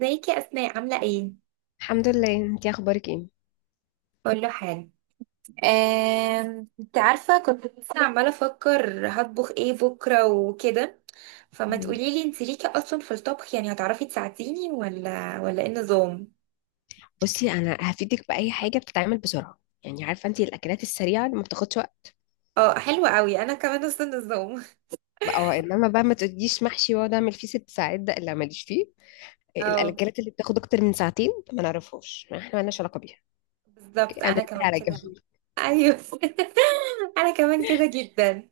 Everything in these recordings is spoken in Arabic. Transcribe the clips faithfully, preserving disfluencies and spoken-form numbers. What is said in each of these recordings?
ازيك يا اسماء، عامله ايه؟ الحمد لله، انتي اخبارك ايه؟ اقول له حاجه. آم، انت عارفة كنت لسه عماله افكر هطبخ ايه بكره وكده. فما مم. تقولي لي انت ليكي اصلا في الطبخ؟ يعني هتعرفي تساعديني ولا ولا ايه النظام؟ بصي، انا هفيدك باي حاجه بتتعمل بسرعه، يعني عارفه انتي الاكلات السريعه اللي ما بتاخدش وقت. اه، حلو قوي، انا كمان نفس النظام. بقى. اه انما بقى ما تقوليش محشي واقعد اعمل فيه ست ساعات، ده لا ماليش فيه. اه. الاكلات اللي بتاخد اكتر من ساعتين ما نعرفهاش، احنا مالناش علاقه بيها. اوكي، بالظبط انا انا دي كمان على كده. جنب. ايوه. انا كمان كده جدا.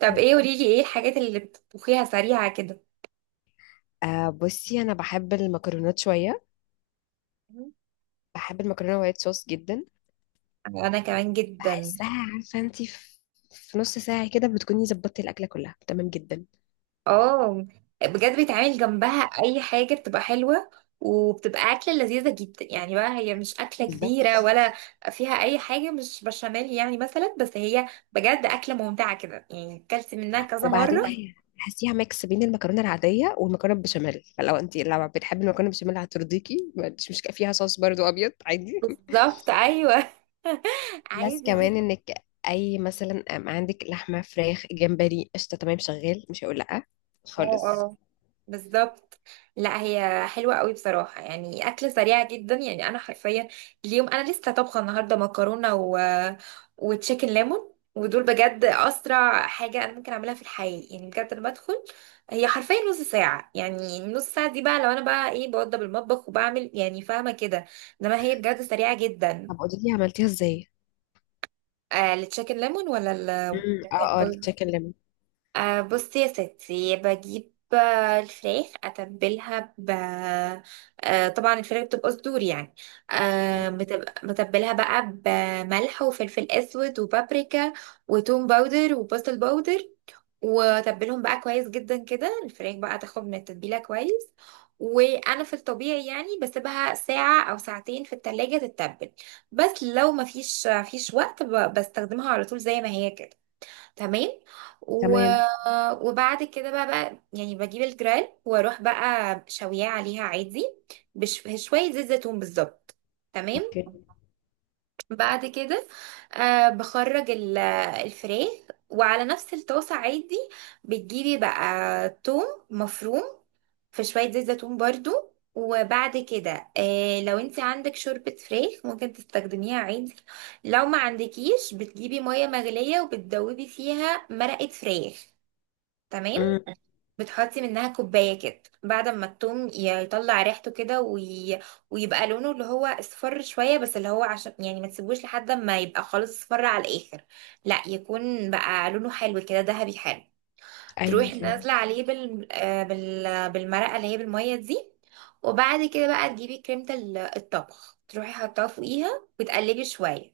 طب ايه، قولي لي ايه الحاجات اللي بتطبخيها سريعه كده؟ آه بصي، انا بحب المكرونات شويه، بحب المكرونه وايت صوص جدا. انا كمان جدا. بحسها، عارفه انتي في، في نص ساعه كده بتكوني ظبطتي الاكله كلها تمام جدا. اه بجد بيتعمل جنبها اي حاجه بتبقى حلوه، وبتبقى اكله لذيذه جدا يعني بقى، هي مش اكله كبيره بالظبط. ولا فيها اي حاجه، مش بشاميل يعني مثلا، بس هي بجد اكله ممتعه كده يعني، اكلت منها كذا وبعدين مره. هي تحسيها ميكس بين المكرونه العاديه والمكرونه بالبشاميل، فلو انت لو بتحبي المكرونه بالبشاميل هترضيكي، مش مش فيها صوص برضو ابيض عادي. بالظبط ايوه. بلس عادي كمان جدا. انك، اي مثلا أم عندك لحمه، فراخ، جمبري، قشطه، تمام، شغال، مش هقول لا خالص. اه، بالظبط. لا هي حلوة قوي بصراحة يعني، أكل سريع جدا يعني، أنا حرفيا اليوم أنا لسه طبخة النهاردة مكرونة و... وتشيكن ليمون، ودول بجد أسرع حاجة أنا ممكن أعملها في الحياة يعني، بجد. أنا بدخل، هي حرفيا نص ساعة. يعني نص ساعة دي بقى، لو أنا بقى إيه بوضب المطبخ وبعمل يعني، فاهمة كده. إنما هي بجد سريعة جدا. طب قولي لي عملتيها ازاي؟ آه، التشيكن ليمون ولا؟ ال امم اه اه، التشيكن ليمون. آه بصي يا ستي، بجيب، آه، الفراخ اتبلها ب، آه طبعا الفراخ بتبقى صدور يعني. آه متب- متبلها بقى بملح وفلفل اسود وبابريكا وتوم باودر وبصل باودر. واتبلهم بقى كويس جدا كده، الفراخ بقى تاخد من التتبيله كويس. وانا في الطبيعي يعني بسيبها ساعه او ساعتين في التلاجة تتبل، بس لو مفيش مفيش وقت ب- بستخدمها على طول زي ما هي كده. تمام. و... تمام. وبعد كده بقى، بقى يعني بجيب الجرال واروح بقى شوياه عليها عادي، بشوية زيت زيتون بالظبط. تمام. اوكي. بعد كده، آه بخرج ال- الفراخ، وعلى نفس الطاسة عادي بتجيبي بقى توم مفروم في شوية زيت زيتون برضو. وبعد كده آه لو انت عندك شوربة فراخ ممكن تستخدميها عادي، لو ما عندكيش بتجيبي مية مغلية وبتدوبي فيها مرقة فراخ. تمام. امم. بتحطي منها كوباية كده، بعد ما التوم يطلع ريحته كده وي... ويبقى لونه اللي هو اصفر شوية، بس اللي هو عشان يعني ما تسيبوش لحد ما يبقى خالص اصفر على الآخر، لا يكون بقى لونه حلو كده، ذهبي حلو. ايوه تروحي فاهم. نازله عليه بال... آه، بال... بالمرقه اللي هي بالميه دي. وبعد كده بقى تجيبي كريمه ال- الطبخ، تروحي حطها فوقيها وتقلبي شويه.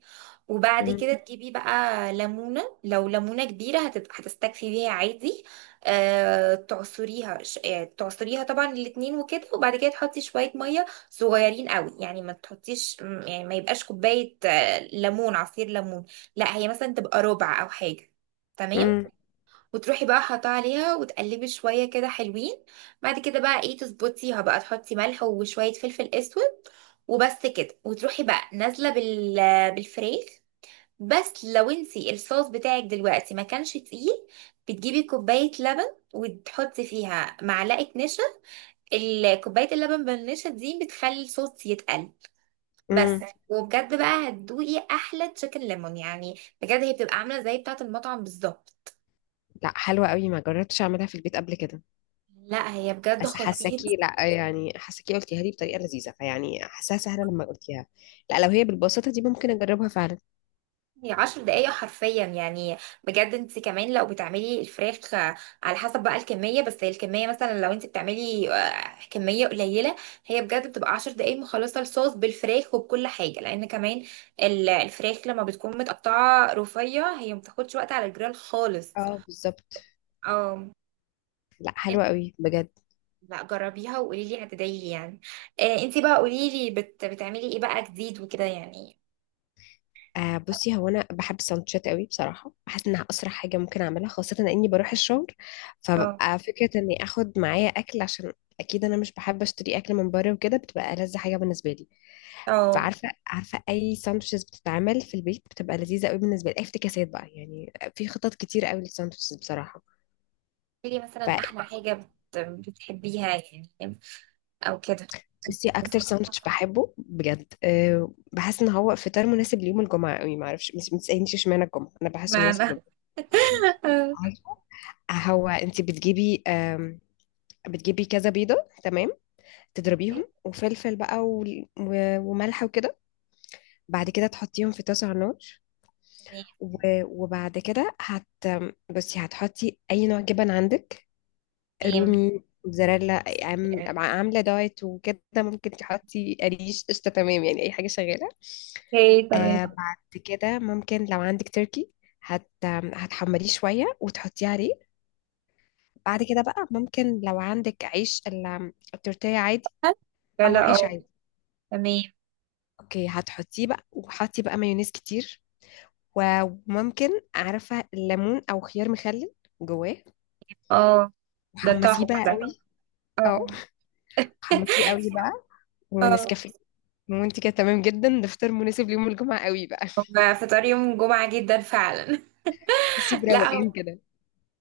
وبعد امم. كده تجيبي بقى ليمونه، لو ليمونه كبيره هتبقى هتستكفي بيها عادي. أه... تعصريها ش... يعني تعصريها طبعا الاتنين وكده. وبعد كده تحطي شويه ميه صغيرين قوي، يعني ما تحطيش م- يعني ما يبقاش كوبايه، آه، ليمون، عصير ليمون، لا هي مثلا تبقى ربع او حاجه. تمام. وتروحي بقى حاطاه عليها وتقلبي شويه كده حلوين. بعد كده بقى ايه، تظبطيها بقى، تحطي ملح وشويه فلفل اسود وبس كده. وتروحي بقى نازله بال، بالفريخ. بس لو انتي الصوص بتاعك دلوقتي ما كانش تقيل، بتجيبي كوبايه لبن وتحطي فيها معلقه نشا. ال- كوبايه اللبن بالنشا دي بتخلي الصوص يتقل. بس. امم. وبجد بقى هتدوقي احلى تشيكن ليمون يعني، بجد هي بتبقى عامله زي بتاعه المطعم بالظبط. لا حلوه قوي، ما جربتش اعملها في البيت قبل كده. لا هي بجد بس خطيرة. حاساكي، لا يعني حاساكي قلتيها لي بطريقه لذيذه، فيعني حاساها سهله لما قلتيها. لا لو هي بالبساطه دي ممكن اجربها فعلا. هي عشر دقايق حرفيا يعني، بجد. انت كمان لو بتعملي الفراخ، آه، على حسب بقى الكمية، بس هي الكمية مثلا لو انت بتعملي آه، كمية قليلة، هي بجد بتبقى عشر دقايق مخلصة الصوص بالفراخ وبكل حاجة، لان كمان ال- الفراخ لما بتكون متقطعة رفيع هي مبتاخدش وقت على الجريل خالص. اه بالظبط. اه. لا حلوه انت- قوي بجد. لا جربيها وقولي لي، هتدعي يعني. آه انت بقى قولي لي، بت... بتعملي ايه بقى جديد وكده يعني؟ آه بصي، هو انا بحب السندوتشات قوي بصراحه، بحس انها اسرع حاجه ممكن اعملها، خاصه اني بروح الشغل اه فببقى فكره اني اخد معايا اكل، عشان اكيد انا مش بحب اشتري اكل من بره، وكده بتبقى ألذ حاجه بالنسبه لي. اه. فعارفه عارفه اي ساندوتشز بتتعمل في البيت بتبقى لذيذه قوي بالنسبه لي، اي افتكاسات بقى، يعني في خطط كتير قوي للساندوتشز بصراحه. قولي لي مثلا احلى حاجة بت... بتحبيها يعني، او كده. بصي اكتر ساندوتش بحبه بجد، أه بحس ان هو فطار مناسب ليوم الجمعه قوي، ما اعرفش بس، ما تسالنيش اشمعنى الجمعه، انا بحسه مناسب معنى، للجمعه. تمام. عارفه، هو انت بتجيبي، أم، بتجيبي كذا بيضه، تمام، تضربيهم وفلفل بقى و- و- وملح وكده. بعد كده تحطيهم في طاسه على النار، و- وبعد كده هت بصي هتحطي اي نوع جبن عندك، تمام. رومي، موتزاريلا، عام- عامله دايت وكده ممكن تحطي قريش، قشطه، تمام، يعني اي حاجه شغاله. اوكي، تمام. آه بعد كده ممكن لو عندك تركي، هت هتحمريه شوية وتحطيه عليه. بعد كده بقى ممكن لو عندك عيش ال- التورتيه عادي، هل؟ لا أو لا عيش اه. عادي. تمام. اوكي، هتحطيه بقى وحطي بقى مايونيز كتير، و- وممكن، عارفة، الليمون أو خيار مخلل جواه، اه. ده وحمسيه تحفة بقى ده. قوي. اه، اه. حمسيه قوي بقى، اه. ونسكافيه، وانت كده تمام جدا. ده فطار مناسب ليوم الجمعة قوي بقى. هما فطار يوم الجمعة جدا فعلا. تحسي بروقان لا. كده.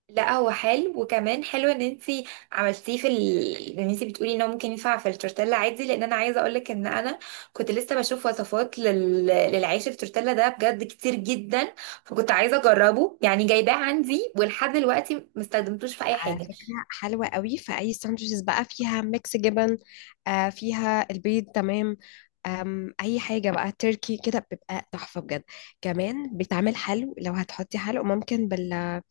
لا هو حلو، وكمان حلو ان انتي عملتيه في ال... ان انتي بتقولي ان هو ممكن ينفع في التورتيلا عادي، لان انا عايزه اقولك ان انا كنت لسه بشوف وصفات لل... للعيش في التورتيلا ده بجد كتير جدا. فكنت عايزه اجربه يعني، جايباه عندي ولحد دلوقتي ما استخدمتوش في اي على حاجه. فكرة حلوة قوي، فأي ساندوتشز بقى فيها ميكس جبن، آه فيها البيض، تمام، آم أي حاجة بقى تركي كده بتبقى تحفة بجد. كمان بتعمل حلو، لو هتحطي حلو ممكن بال آه،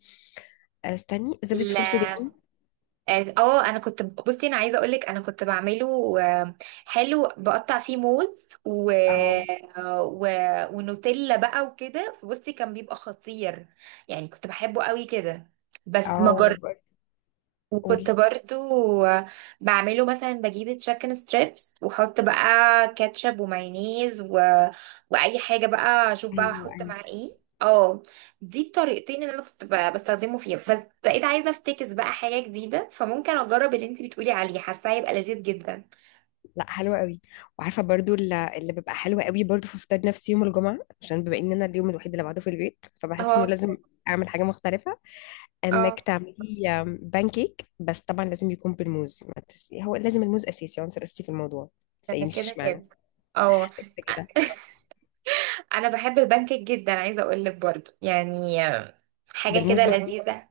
استني، زبدة فول لا سوداني. اه، آه، انا كنت، بصي انا عايزه اقولك انا كنت بعمله، آه، حلو بقطع فيه موز و... أو آه، و... ونوتيلا بقى وكده، فبصي كان بيبقى خطير يعني، كنت بحبه قوي كده. بس ما. أو وكنت قولي. برضو بعمله مثلا، بجيب تشيكن ستريبس واحط بقى كاتشب ومايونيز و... واي حاجه بقى اشوف بقى أيوه احط أيوه. معاه ايه. اه. دي الطريقتين اللي انا كنت ب- بستخدمه فيها، بس بقيت عايزه افتكس بقى حاجه جديده، فممكن اجرب اللي انت بتقولي عليه، حاساه هيبقى لذيذ جدا. لا حلوة قوي. وعارفة برضو ال- اللي بيبقى حلو قوي برضو في فطار، نفسي يوم الجمعة عشان بما إن أنا اليوم الوحيد اللي بعده في البيت، فبحس إنه اه لازم أعمل حاجة مختلفة. انك اه. تعملي بانكيك، بس طبعا لازم يكون بالموز، ما تس... هو لازم الموز اساسي، عنصر اساسي في الموضوع. أنا تسألينيش كده اشمعنى. كده. اه كده كده. أ- انا بحب البانكيك جدا، عايزه اقول لك برضو يعني حاجه بالموز كده برضو. لذيذه.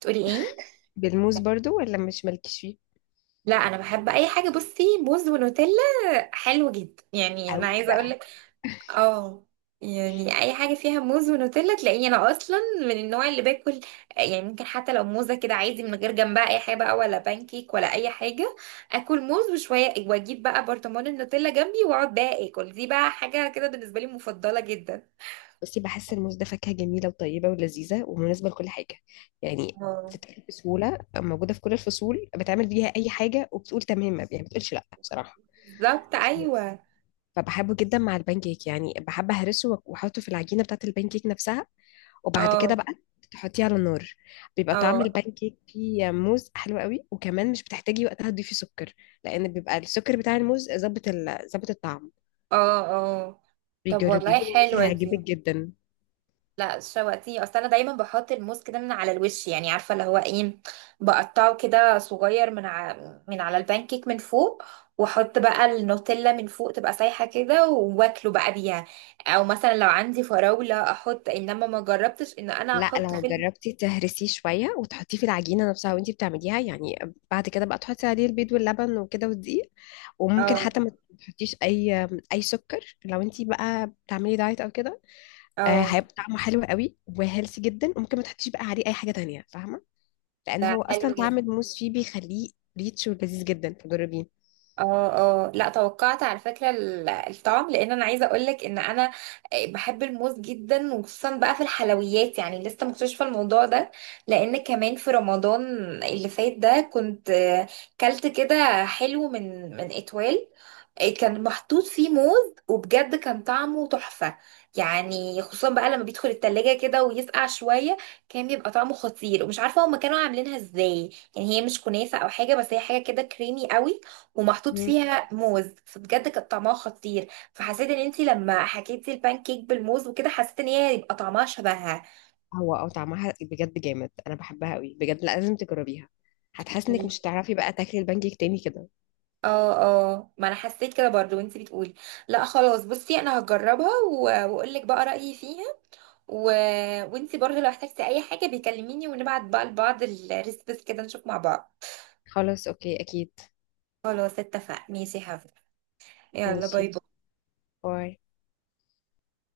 تقولي ايه؟ بالموز برضو ولا مش مالكش فيه. لا انا بحب اي حاجه، بصي موز ونوتيلا حلو جدا يعني، انا قوي عايزه اقول بقى. لك. اه. يعني اي حاجه فيها موز ونوتيلا تلاقيني انا اصلا من النوع اللي باكل يعني، ممكن حتى لو موزه كده عادي من غير جنبها اي حاجه، بقى ولا بانكيك ولا اي حاجه. اكل موز وشويه، واجيب بقى برطمان النوتيلا جنبي واقعد بقى اكل، دي بقى حاجه كده بالنسبه لي مفضله جدا. بصي بحس الموز ده فاكهة جميلة وطيبة ولذيذة ومناسبة لكل حاجة، يعني اه. بتتاكل بسهولة، موجودة في كل الفصول، بتعمل بيها أي حاجة وبتقول تمام، يعني ما بتقولش لأ بصراحة. بالظبط ايوه. فبحبه جدا مع البانكيك، يعني بحب أهرسه وأحطه في العجينة بتاعة البانكيك نفسها، وبعد كده اه. بقى تحطيه على النار. بيبقى طعم اه. البان كيك فيه موز حلو قوي، وكمان مش بتحتاجي وقتها تضيفي سكر، لان بيبقى السكر بتاع الموز ظابط ال- ظابط الطعم. اه. اه. طب بيجربيه والله بالموز حلوه دي. هيعجبك جدا. لا شواتيه، اصل انا دايما بحط الموز كده من على الوش يعني، عارفه اللي هو ايه؟ بقطعه كده صغير من ع... من على البانكيك من فوق، واحط بقى النوتيلا من فوق، تبقى سايحه كده واكله بقى بيها. او مثلا لو عندي فراوله احط، انما ما جربتش ان انا لا احط لو في ال- جربتي تهرسيه شويه وتحطيه في العجينه نفسها وانتي بتعمليها يعني، بعد كده بقى تحطي عليه البيض واللبن وكده والدقيق، وممكن اه. حتى ما تحطيش اي اي سكر لو انتي بقى بتعملي دايت او كده. آه، اه. هيبقى طعمه حلو قوي وهيلثي جدا، وممكن ما تحطيش بقى عليه اي حاجه تانية، فاهمه، لان ده هو اصلا حلو طعم جدا. الموز فيه بيخليه ريتش ولذيذ جدا، فجربيه. اه. اه. لا توقعت على فكرة ال- الطعم، لان انا عايزة اقولك ان انا بحب الموز جدا وخصوصا بقى في الحلويات يعني، لسه مكتشفة الموضوع ده، لان كمان في رمضان اللي فات ده كنت، آه، كلت كده حلو من من اتوال، آه، كان محطوط فيه موز وبجد كان طعمه تحفة يعني، خصوصا بقى لما بيدخل التلاجة كده ويسقع شوية كان بيبقى طعمه خطير. ومش عارفة هما كانوا عاملينها ازاي، يعني هي مش كنافة او حاجة، بس هي حاجة كده كريمي قوي، ومحطوط مم. فيها موز فبجد كان طعمها خطير. فحسيت ان انتي لما حكيتي البان كيك بالموز وكده، حسيت ان هي يبقى طعمها شبهها. هو او طعمها بجد جامد، انا بحبها قوي بجد، لا، لازم تجربيها، هتحس انك مش هتعرفي بقى تاكلي البانكيك تاني كده. اه اه، ما انا حسيت كده برضو وانتي بتقولي. لا خلاص، بصي انا هجربها و- واقول لك بقى رايي فيها. و... وانتي برضو لو احتجتي اي حاجه بيكلميني، ونبعت بقى لبعض الريسبس كده نشوف مع بعض. خلاص اوكي اكيد. خلاص، اتفق، ماشي يا حبيبي. يلا ماشي، باي باي. باي.